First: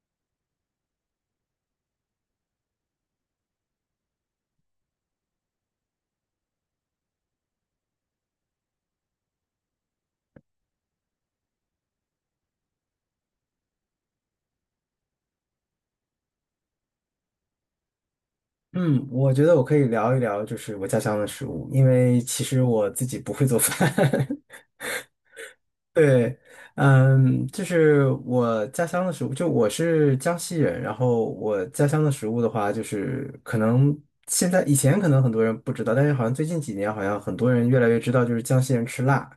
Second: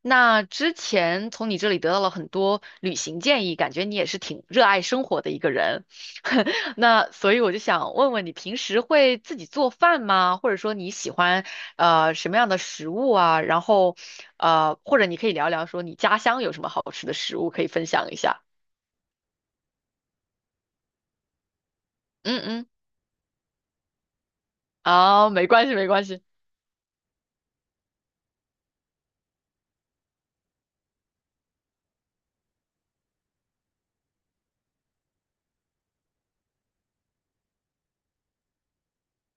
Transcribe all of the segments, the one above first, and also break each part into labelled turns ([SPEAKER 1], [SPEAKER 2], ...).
[SPEAKER 1] 那之前从你这里得到了很多旅行建议，感觉你也是挺热爱生活的一个人。那所以我就想问问你，平时会自己做饭吗？或者说你喜欢什么样的食物啊？然后或者你可以聊聊说你家乡有什么好吃的食物可以分享一下。
[SPEAKER 2] 嗯，我觉得我可以聊一聊，就是我家乡的食物，因为
[SPEAKER 1] 嗯
[SPEAKER 2] 其实
[SPEAKER 1] 嗯，
[SPEAKER 2] 我自己不会做饭。
[SPEAKER 1] 哦，没关系没关系。
[SPEAKER 2] 对。就是我家乡的食物，就我是江西人，然后我家乡的食物的话，就是可能现在以前可能很多人不知道，但是好像最近几年好像很多人越来越知道，就是江西人吃辣。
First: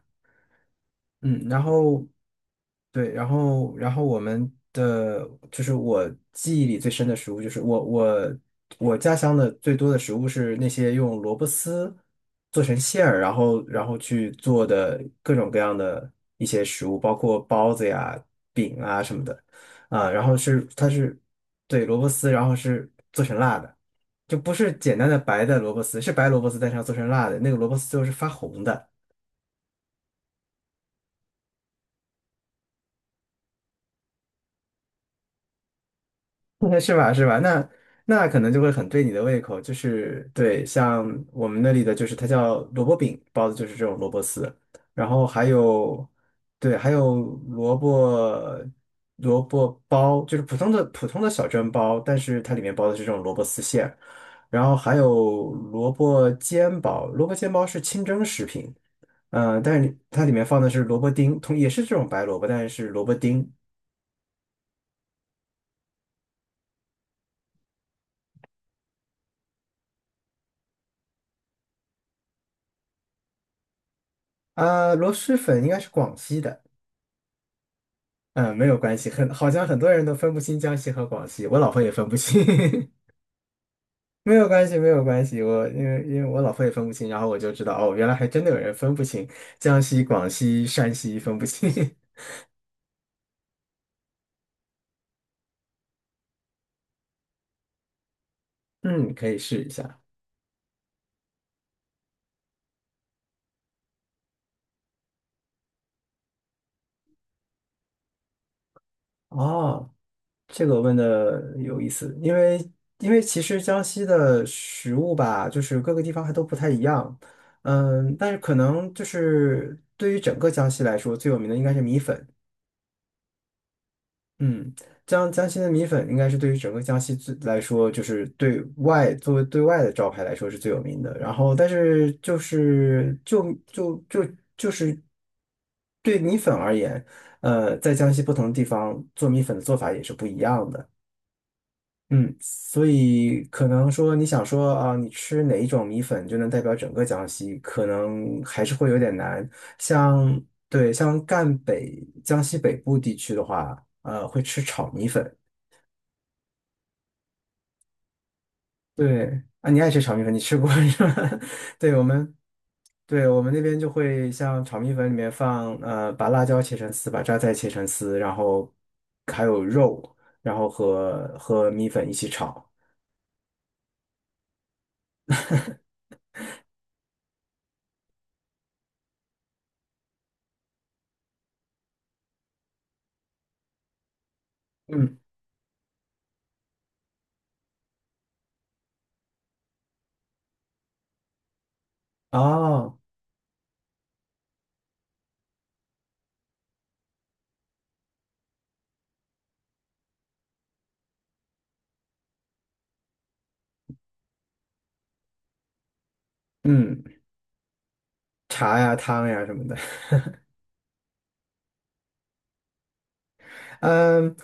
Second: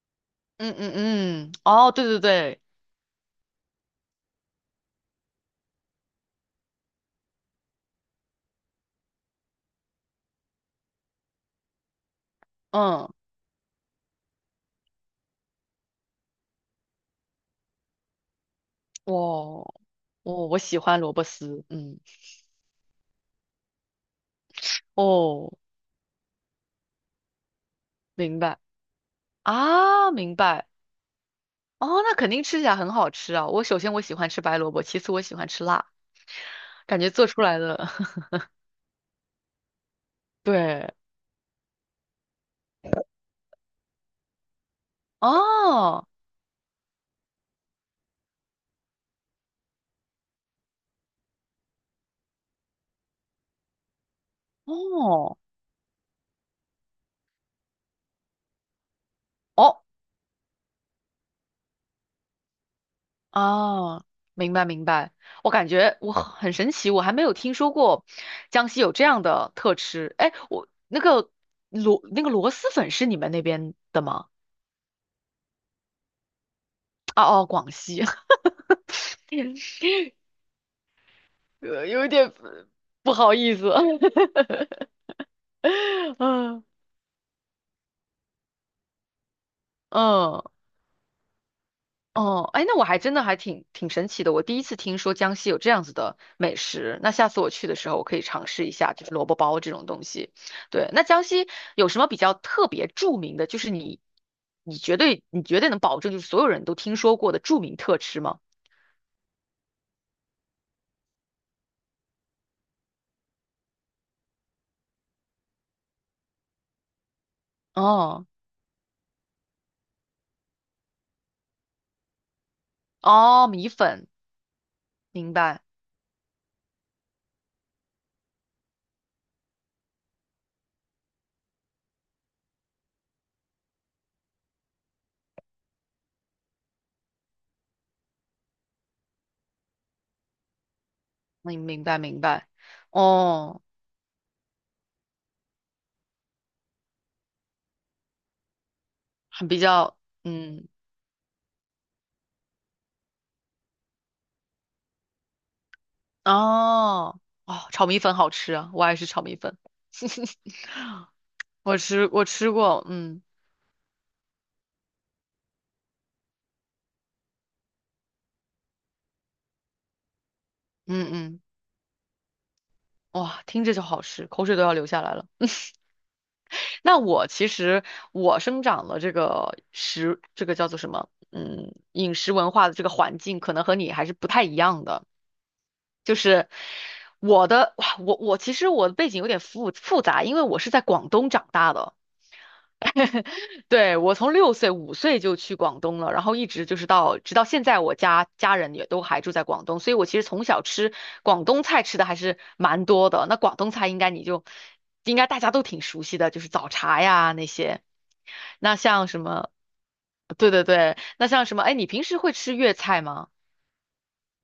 [SPEAKER 1] 嗯嗯
[SPEAKER 2] 嗯，
[SPEAKER 1] 嗯，
[SPEAKER 2] 然
[SPEAKER 1] 哦，
[SPEAKER 2] 后
[SPEAKER 1] 对对对，
[SPEAKER 2] 对，然后然后我们的就是我记忆里最深的食物，就是我我家乡的最多的食物是那些用萝卜丝做成馅
[SPEAKER 1] 嗯，
[SPEAKER 2] 儿，然后去做的各种各样的一些食物，包括包子呀、饼啊什么的。
[SPEAKER 1] 我
[SPEAKER 2] 啊，然后
[SPEAKER 1] 我
[SPEAKER 2] 是
[SPEAKER 1] 喜
[SPEAKER 2] 它
[SPEAKER 1] 欢萝
[SPEAKER 2] 是
[SPEAKER 1] 卜丝。
[SPEAKER 2] 对，萝
[SPEAKER 1] 嗯，
[SPEAKER 2] 卜丝，然后是做成辣的，就不是简单的白
[SPEAKER 1] 哦，
[SPEAKER 2] 的萝卜丝，是白萝卜丝，但是要做成辣的，那个萝卜丝最后是发
[SPEAKER 1] 明白
[SPEAKER 2] 红的。
[SPEAKER 1] 啊，明白。哦，那肯定吃起来很好吃啊！我首先我喜欢吃白萝卜，其次我喜欢吃辣，
[SPEAKER 2] 是
[SPEAKER 1] 感觉
[SPEAKER 2] 吧？是
[SPEAKER 1] 做
[SPEAKER 2] 吧？
[SPEAKER 1] 出来
[SPEAKER 2] 那
[SPEAKER 1] 的
[SPEAKER 2] 那可能就会很对你的胃口，就是对。
[SPEAKER 1] 对，
[SPEAKER 2] 像我们那里的就是它叫萝卜饼包的，就是这种萝卜丝，然后还
[SPEAKER 1] 哦
[SPEAKER 2] 有。对，还有萝卜萝卜包，就是普通的小蒸包，但是它里面包的是这种萝卜丝馅，然后还
[SPEAKER 1] 哦
[SPEAKER 2] 有萝卜煎包，萝卜煎包是清蒸食品。
[SPEAKER 1] 哦
[SPEAKER 2] 但是它里面放的是萝卜丁，同也是这种白萝卜，但是是萝卜丁。
[SPEAKER 1] 哦，明白明白。我感觉我很神奇，我还没有听说过江西有这样的特吃。哎，我那个螺蛳粉是你们那边的吗？
[SPEAKER 2] 螺蛳粉应该是广西的。
[SPEAKER 1] 哦哦，广西，
[SPEAKER 2] 嗯，没有关系。很好像很多 人都分不清江西和广西，我老婆也
[SPEAKER 1] 有
[SPEAKER 2] 分
[SPEAKER 1] 一
[SPEAKER 2] 不
[SPEAKER 1] 点
[SPEAKER 2] 清。
[SPEAKER 1] 不好意思，
[SPEAKER 2] 没有关系，没 有关系，我因为我老婆
[SPEAKER 1] 嗯
[SPEAKER 2] 也分不清，然后我就知道，哦，原来还真的有人分不清江西、广
[SPEAKER 1] 嗯。
[SPEAKER 2] 西、山西分不清。
[SPEAKER 1] 哦，哎，那我还真的还挺神奇的，我第一次听说江西有这样子的美食，那下次我去的时候我可以尝试一 下，就是
[SPEAKER 2] 嗯，
[SPEAKER 1] 萝
[SPEAKER 2] 可
[SPEAKER 1] 卜
[SPEAKER 2] 以
[SPEAKER 1] 包
[SPEAKER 2] 试一
[SPEAKER 1] 这种
[SPEAKER 2] 下。
[SPEAKER 1] 东西。对，那江西有什么比较特别著名的，就是你绝对能保证就是所有人都听说过的著名特吃吗？
[SPEAKER 2] 哦，这个问的有意思。因为其实江西的食物吧，就是各个地方还都不太一样。
[SPEAKER 1] 哦
[SPEAKER 2] 但是可能就是对于整个江西来说，最有名的应该是米粉。
[SPEAKER 1] 哦，米粉，
[SPEAKER 2] 嗯，江
[SPEAKER 1] 明
[SPEAKER 2] 江西
[SPEAKER 1] 白，
[SPEAKER 2] 的米粉应该是对于整个江西最来说，就是对外作为对外的招牌来说是最有名的。然后，但是就是对米粉而言，在江西不同的地方做米粉的做法也是不一样的。
[SPEAKER 1] 明明白明
[SPEAKER 2] 嗯，
[SPEAKER 1] 白，
[SPEAKER 2] 所以
[SPEAKER 1] 哦，
[SPEAKER 2] 可能说你想说啊，你吃哪一种米粉就能代表整个江西，可能还是会有点难。
[SPEAKER 1] 很比较，
[SPEAKER 2] 像
[SPEAKER 1] 嗯，
[SPEAKER 2] 对，像赣北、江西北部地区的话，会吃炒米粉。
[SPEAKER 1] 哦哦，炒米粉好吃啊，我爱吃炒米
[SPEAKER 2] 对
[SPEAKER 1] 粉，
[SPEAKER 2] 啊，你爱吃炒米粉，你吃 过 是吧？
[SPEAKER 1] 我
[SPEAKER 2] 对我
[SPEAKER 1] 吃我
[SPEAKER 2] 们，
[SPEAKER 1] 吃过，嗯。
[SPEAKER 2] 对我们那边就会像炒米粉里面放把辣椒切成丝，把榨菜切成丝，然后还有肉，然后
[SPEAKER 1] 嗯
[SPEAKER 2] 和
[SPEAKER 1] 嗯，
[SPEAKER 2] 和米粉一起炒。
[SPEAKER 1] 哇，听着就好吃，口水都要流下来了。那我其实我生长了这个食，这个叫做什么？嗯，饮食文化的这个环境，可能和你还是不太一样的。
[SPEAKER 2] 嗯。
[SPEAKER 1] 就是哇，我其实我的背景有点复杂，因为我是在广东长大的。
[SPEAKER 2] 哦。
[SPEAKER 1] 对，我从6岁、5岁就去广东了，然后一直就是直到现在，我家人也都还住在广东，所以我其实从小吃广东菜吃的还是蛮多的。那广东菜应该大家都挺熟悉的，就是早茶
[SPEAKER 2] 嗯。
[SPEAKER 1] 呀那些。那
[SPEAKER 2] 茶呀、
[SPEAKER 1] 像什
[SPEAKER 2] 汤呀
[SPEAKER 1] 么？
[SPEAKER 2] 什么的。
[SPEAKER 1] 对对对，那像什么？哎，你平时会吃粤菜吗？
[SPEAKER 2] 嗯，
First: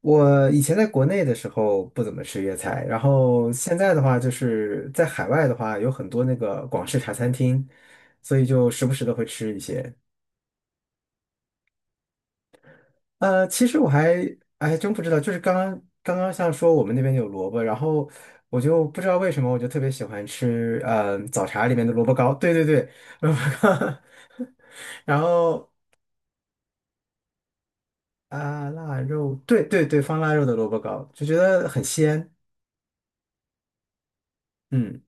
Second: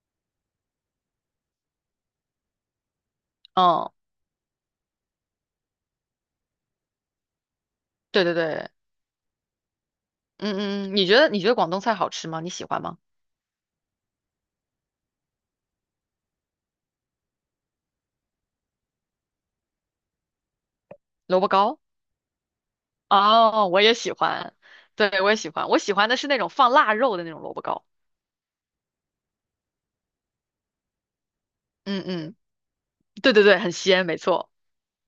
[SPEAKER 2] 我以前在国内的时候不怎么吃粤菜，然后现
[SPEAKER 1] 嗯，
[SPEAKER 2] 在的话，就是在海外的话，有很多那个广式茶餐厅，
[SPEAKER 1] 对对
[SPEAKER 2] 所以
[SPEAKER 1] 对，
[SPEAKER 2] 就时不时的会吃一些。
[SPEAKER 1] 嗯嗯嗯，你觉得广东菜好吃吗？你喜欢吗？
[SPEAKER 2] 其实我还哎真不知道，就是刚刚像说我们那边有萝卜，然后我就不知道为什么我就特别喜欢吃，
[SPEAKER 1] 萝
[SPEAKER 2] 早
[SPEAKER 1] 卜
[SPEAKER 2] 茶里
[SPEAKER 1] 糕？
[SPEAKER 2] 面的萝卜糕。对对对，萝卜
[SPEAKER 1] 哦，我也
[SPEAKER 2] 糕。
[SPEAKER 1] 喜欢，
[SPEAKER 2] 然
[SPEAKER 1] 对，我也喜欢，
[SPEAKER 2] 后
[SPEAKER 1] 我喜欢的是那种放腊肉的那种萝卜糕。
[SPEAKER 2] 啊，腊肉，对对对，放腊肉的萝卜糕，就觉得很
[SPEAKER 1] 嗯
[SPEAKER 2] 鲜。
[SPEAKER 1] 嗯，对对对，很鲜，没错。
[SPEAKER 2] 嗯，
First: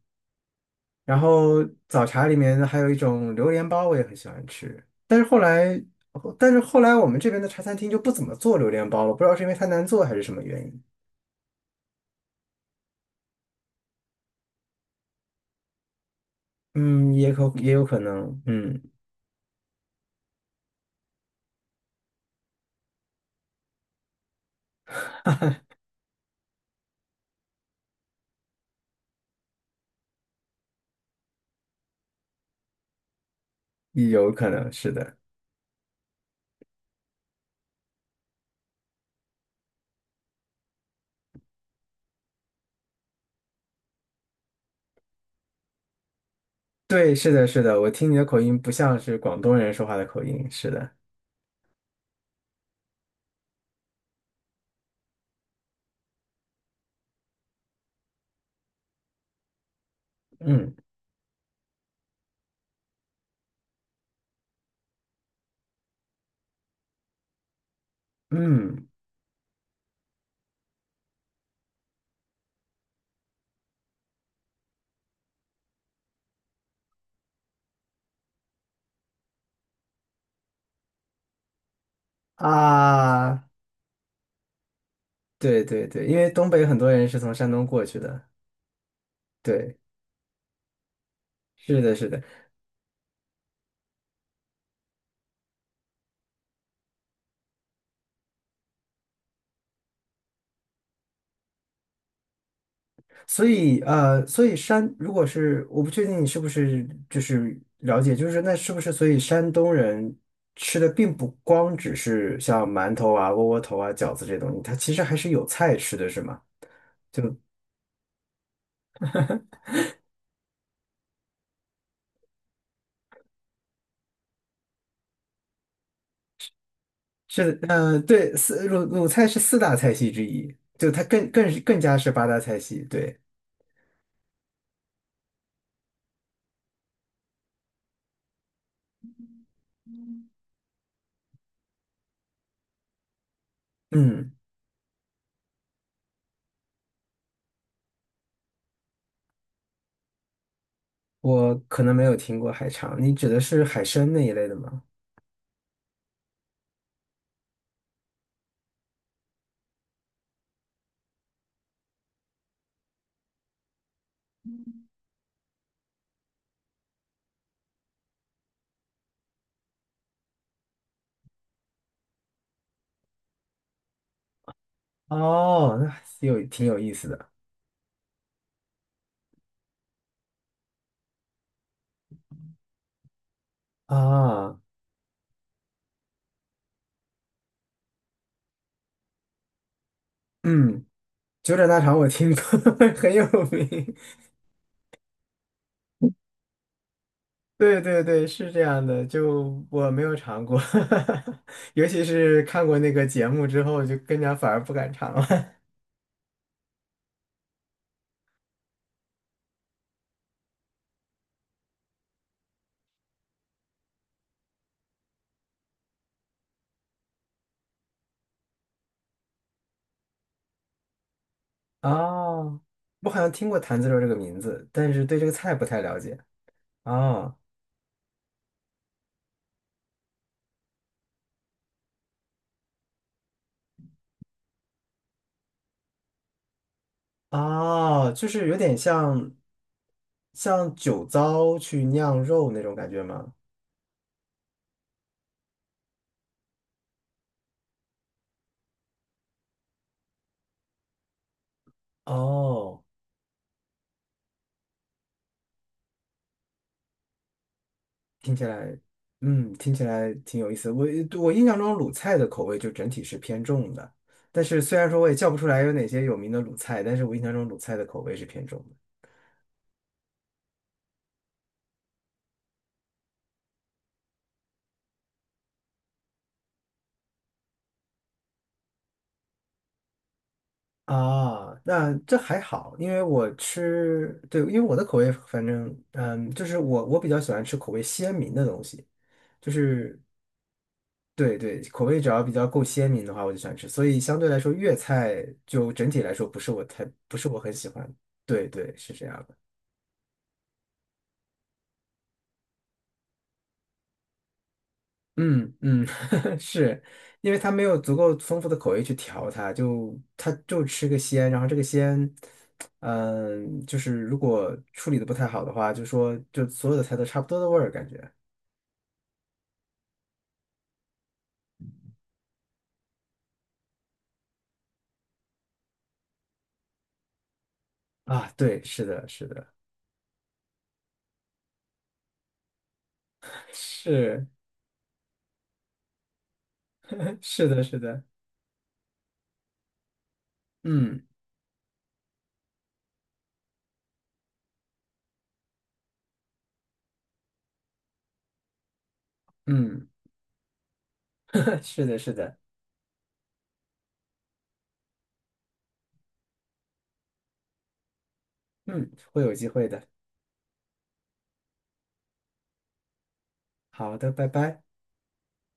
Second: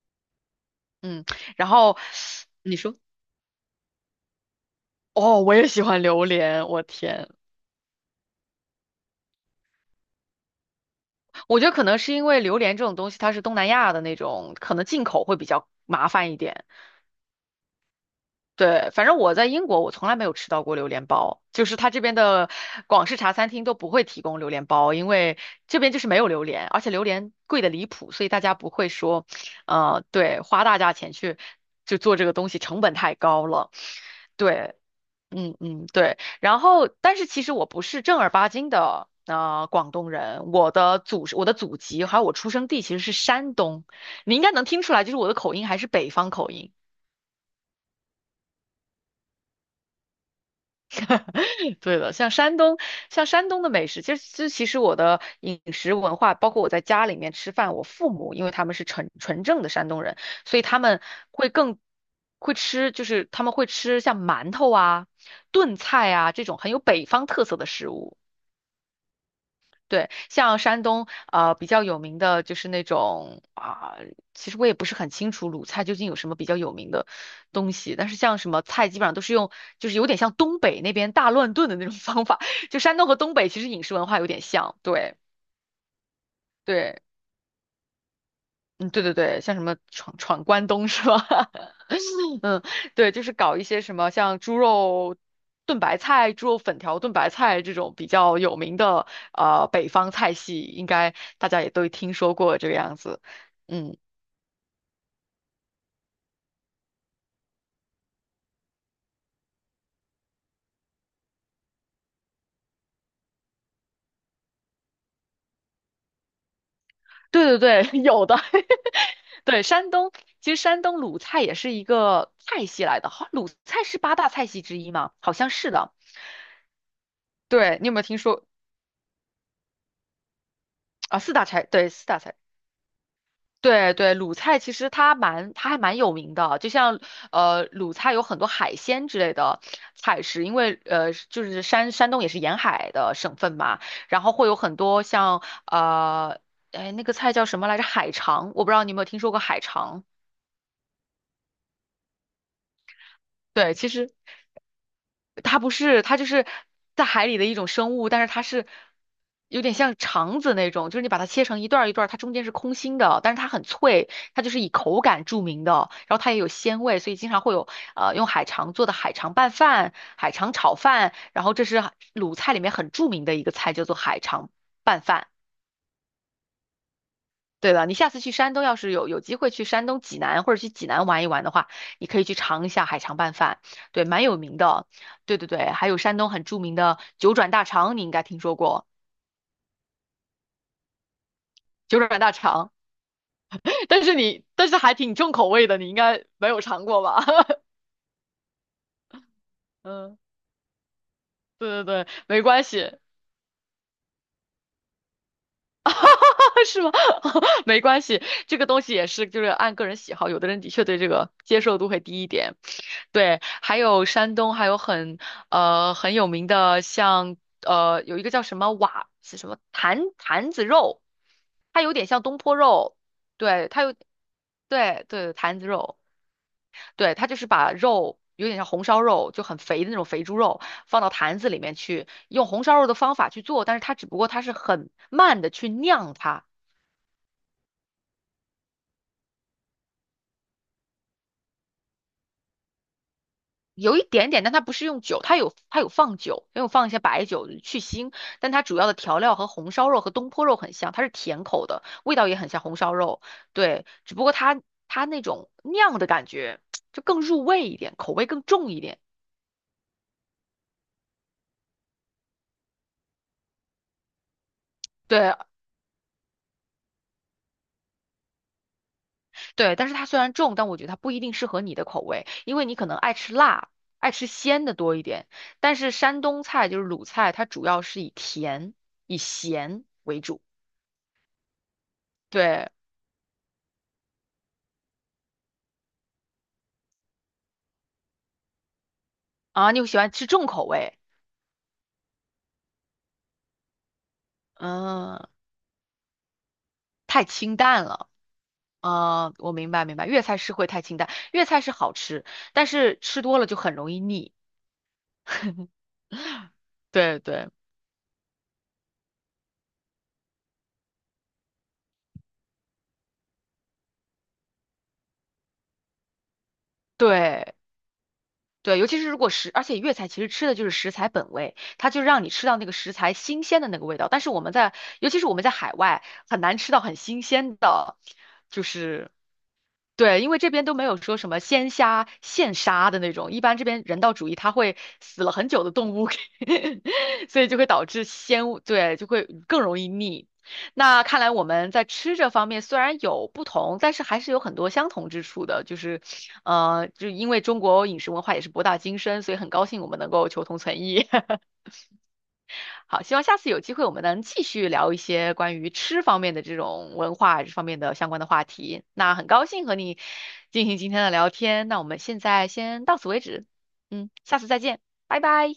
[SPEAKER 2] 然
[SPEAKER 1] 嗯，
[SPEAKER 2] 后
[SPEAKER 1] 然后
[SPEAKER 2] 早茶里面
[SPEAKER 1] 你
[SPEAKER 2] 还有一
[SPEAKER 1] 说，
[SPEAKER 2] 种榴莲包，我也很喜欢吃。但是后
[SPEAKER 1] 哦，我也
[SPEAKER 2] 来，
[SPEAKER 1] 喜欢榴
[SPEAKER 2] 但是
[SPEAKER 1] 莲，
[SPEAKER 2] 后
[SPEAKER 1] 我
[SPEAKER 2] 来我们
[SPEAKER 1] 天，
[SPEAKER 2] 这边的茶餐厅就不怎么做榴莲包了，不知道是因为它难做还是什么原因。
[SPEAKER 1] 我觉得可能是因为榴莲这种东西它是东南亚的那种，可能进口会比较麻烦一点。
[SPEAKER 2] 也有可能。嗯，
[SPEAKER 1] 对，反正我在英国，我从来没有吃到过榴莲包，就是它这边的广式茶餐厅都不会提供榴莲包，因为这边就是没有榴莲，而且榴莲贵的离谱，所以大家不会说，对，花大价钱去做这个东西，成本太高了。
[SPEAKER 2] 也有可能
[SPEAKER 1] 对，
[SPEAKER 2] 是的。
[SPEAKER 1] 嗯嗯，对。然后，但是其实我不是正儿八经的广东人，我的祖籍还有我出生地其实是山东，你应该能听出来，就是我的口音还是北方口音。
[SPEAKER 2] 对，是的，是的，我听你的口音不像是广东人说话的口音，是的。
[SPEAKER 1] 对的，像山东，像山东的美食，其实我的饮食文化，包括我在家里面吃饭，我父母因为他们是纯正的山东人，所以
[SPEAKER 2] 嗯
[SPEAKER 1] 他们会更会吃，就是他们会吃像馒头啊、炖菜啊这种很有北方特色的食物。
[SPEAKER 2] 嗯。
[SPEAKER 1] 对，像山东比较有名的就是那种啊、其实我也不是很清楚鲁菜究竟有什么比较有名的东西，但是像什么菜基本上都是用，就是有点像东北那边大乱炖的那种 方法，就山东和东
[SPEAKER 2] 啊，
[SPEAKER 1] 北其实饮食文化有点像，对
[SPEAKER 2] 对对对，因为东北很多
[SPEAKER 1] 对，
[SPEAKER 2] 人是从山东过去的。
[SPEAKER 1] 嗯对对对，像什么
[SPEAKER 2] 对，
[SPEAKER 1] 闯关东是吧？
[SPEAKER 2] 是的，是的。
[SPEAKER 1] 嗯，对，就是搞一些什么像猪肉炖白菜、猪肉粉条炖白菜这种比较有名的北方菜系，应该大家也都听说过这个样子。嗯，
[SPEAKER 2] 所以山如果是我不确定你是不是就是了解，就是那是不是所以山东人吃的并不光只是像馒头啊、窝窝头啊、饺子这些东西，它其实还是有菜吃的，是吗？就
[SPEAKER 1] 对对对，有的。对，其实山东鲁菜也是一个菜系来的，好，鲁菜是八大菜系之一吗？好像是的。对，你有没有听
[SPEAKER 2] 对，
[SPEAKER 1] 说
[SPEAKER 2] 四鲁菜是四大菜系之一，就它
[SPEAKER 1] 啊？四大菜，
[SPEAKER 2] 更
[SPEAKER 1] 对，
[SPEAKER 2] 加
[SPEAKER 1] 四
[SPEAKER 2] 是
[SPEAKER 1] 大
[SPEAKER 2] 八
[SPEAKER 1] 菜。
[SPEAKER 2] 大菜系。对。
[SPEAKER 1] 对对，鲁菜其实它蛮，它还蛮有名的。就像鲁菜有很多海鲜之类的菜式，因为就是山东也是沿海的省份嘛，然
[SPEAKER 2] 嗯，
[SPEAKER 1] 后会有很多像哎，那个菜叫什么来着？海肠，我不知道你有没有听说过海肠。
[SPEAKER 2] 我可能没有听过海肠，你指的是
[SPEAKER 1] 对，
[SPEAKER 2] 海
[SPEAKER 1] 其
[SPEAKER 2] 参
[SPEAKER 1] 实
[SPEAKER 2] 那一类的吗？
[SPEAKER 1] 它不是，它就是在海里的一种生物，但是它是有点像肠子那种，就是你把它切成一段儿一段儿，它中间是空心的，但是它很脆，它就是以口感著名的，然后它也有鲜味，所以经常会有用海肠做的海肠拌饭、海肠炒饭，然后这是鲁菜里面很著名的一个菜，叫做海肠拌饭。
[SPEAKER 2] 哦，那有挺有意思的
[SPEAKER 1] 对了，你下次去山东，要是有机会去山东济南或者去济南玩一玩的话，你可以去尝一下海肠拌饭，对，蛮有名
[SPEAKER 2] 啊。
[SPEAKER 1] 的。对对对，还有山东很著名的九转大肠，你应该听说过
[SPEAKER 2] 嗯。九转大肠
[SPEAKER 1] 九
[SPEAKER 2] 我
[SPEAKER 1] 转大
[SPEAKER 2] 听过，
[SPEAKER 1] 肠，
[SPEAKER 2] 很有 名。
[SPEAKER 1] 但是还挺重口味的，你应该没有尝过吧？
[SPEAKER 2] 对对对，是这样的，就我没有
[SPEAKER 1] 嗯，
[SPEAKER 2] 尝过。
[SPEAKER 1] 对对
[SPEAKER 2] 尤其
[SPEAKER 1] 对，
[SPEAKER 2] 是
[SPEAKER 1] 没关
[SPEAKER 2] 看过那
[SPEAKER 1] 系。
[SPEAKER 2] 个节目之后，就更加反而不敢尝了。
[SPEAKER 1] 是吗？没关系，这个东西也是就是按个人喜好，有的人的确对这个接受度会低一点。对，还有山东还有很有名的像有一个叫什么坛子肉，它有点像东坡
[SPEAKER 2] 哦，
[SPEAKER 1] 肉，
[SPEAKER 2] 我好像听过
[SPEAKER 1] 对，
[SPEAKER 2] 坛子肉这个名字，但是
[SPEAKER 1] 对
[SPEAKER 2] 对这个
[SPEAKER 1] 对，
[SPEAKER 2] 菜
[SPEAKER 1] 坛
[SPEAKER 2] 不
[SPEAKER 1] 子
[SPEAKER 2] 太了
[SPEAKER 1] 肉，
[SPEAKER 2] 解。
[SPEAKER 1] 对，它
[SPEAKER 2] 哦
[SPEAKER 1] 就是把肉。有点像红烧肉，就很肥的那种肥猪肉，放到坛子里面去，用红烧肉的方法去做，但是它只不过它是很慢的去酿它，
[SPEAKER 2] 哦，就是有点像酒糟去酿肉那种感觉吗？
[SPEAKER 1] 有一点点，但它不是用酒，它有放酒，也有放一些白酒去腥，但它主要的调料和红烧肉和东坡肉很像，它是甜口的，味道也很像红
[SPEAKER 2] 哦。
[SPEAKER 1] 烧肉，对，只不过它那种酿的感觉就更入味一点，口味
[SPEAKER 2] 听
[SPEAKER 1] 更
[SPEAKER 2] 起
[SPEAKER 1] 重
[SPEAKER 2] 来，
[SPEAKER 1] 一点，
[SPEAKER 2] 听起来挺有意思。我我印象中鲁菜的口味就整体是偏重的，但是虽然说我也叫
[SPEAKER 1] 对
[SPEAKER 2] 不出来有哪些有名的鲁菜，但是我印象中鲁菜的口味是偏重的。
[SPEAKER 1] 对，但是它虽然重，但我觉得它不一定适合你的口味，因为你可能爱吃辣，爱吃鲜的多一点，但是山东菜就是鲁菜，它主要是以咸为主，
[SPEAKER 2] 啊，那这还
[SPEAKER 1] 对
[SPEAKER 2] 好，因为我吃，对，因为我的口味反正，就是我比较喜欢吃口味鲜明的东西，就
[SPEAKER 1] 啊，你喜
[SPEAKER 2] 是
[SPEAKER 1] 欢吃重口味。
[SPEAKER 2] 对对，口味只要比较够鲜明的话，我就喜欢吃。所以相对来说，粤
[SPEAKER 1] 嗯，
[SPEAKER 2] 菜就整体来说不
[SPEAKER 1] 太
[SPEAKER 2] 是我很
[SPEAKER 1] 清
[SPEAKER 2] 喜
[SPEAKER 1] 淡
[SPEAKER 2] 欢。
[SPEAKER 1] 了。
[SPEAKER 2] 对对，是这样
[SPEAKER 1] 啊、
[SPEAKER 2] 的。
[SPEAKER 1] 我明白明白，粤菜是会太清淡，粤菜是好吃，但是吃多了就很容易腻。
[SPEAKER 2] 嗯嗯。是
[SPEAKER 1] 对
[SPEAKER 2] 因为
[SPEAKER 1] 对
[SPEAKER 2] 它没有足够丰富的口味去调它，就它就吃个鲜，然后这个鲜，就是如果处理的不太好的话，就说就所有的菜都差不多
[SPEAKER 1] 对
[SPEAKER 2] 的味儿感觉。
[SPEAKER 1] 对，尤其是如果食，而且粤菜其实吃的就是食材本味，它就让你吃到那个食材新鲜的那个味道。但是我们在，尤其是我们在海外，很难吃到很新鲜的，
[SPEAKER 2] 啊，对，
[SPEAKER 1] 就
[SPEAKER 2] 是的，
[SPEAKER 1] 是
[SPEAKER 2] 是的。
[SPEAKER 1] 对，因为这边都没有说什么鲜虾现杀的那种，一 般这边人道
[SPEAKER 2] 是
[SPEAKER 1] 主义，它会死了很久的动物给，所
[SPEAKER 2] 是
[SPEAKER 1] 以就
[SPEAKER 2] 的，
[SPEAKER 1] 会
[SPEAKER 2] 是
[SPEAKER 1] 导
[SPEAKER 2] 的。
[SPEAKER 1] 致鲜物对，就会更容易腻。
[SPEAKER 2] 嗯
[SPEAKER 1] 那看来我们在吃这方面虽然有不同，但是还是有很多相同之处的，就是，就因为中国饮食文化也是博大精深，所以很高兴我
[SPEAKER 2] 嗯。
[SPEAKER 1] 们能够求同存异。
[SPEAKER 2] 是的，是的。
[SPEAKER 1] 好，希望下次有机会我们能继续聊一些关于吃方面的这种文化这方面的相关的话题。
[SPEAKER 2] 嗯，
[SPEAKER 1] 那
[SPEAKER 2] 会
[SPEAKER 1] 很
[SPEAKER 2] 有
[SPEAKER 1] 高
[SPEAKER 2] 机
[SPEAKER 1] 兴
[SPEAKER 2] 会
[SPEAKER 1] 和
[SPEAKER 2] 的。
[SPEAKER 1] 你进行今天的聊天，那我们现在先到此为止，
[SPEAKER 2] 好
[SPEAKER 1] 嗯，
[SPEAKER 2] 的，拜
[SPEAKER 1] 下次再
[SPEAKER 2] 拜。
[SPEAKER 1] 见，拜拜。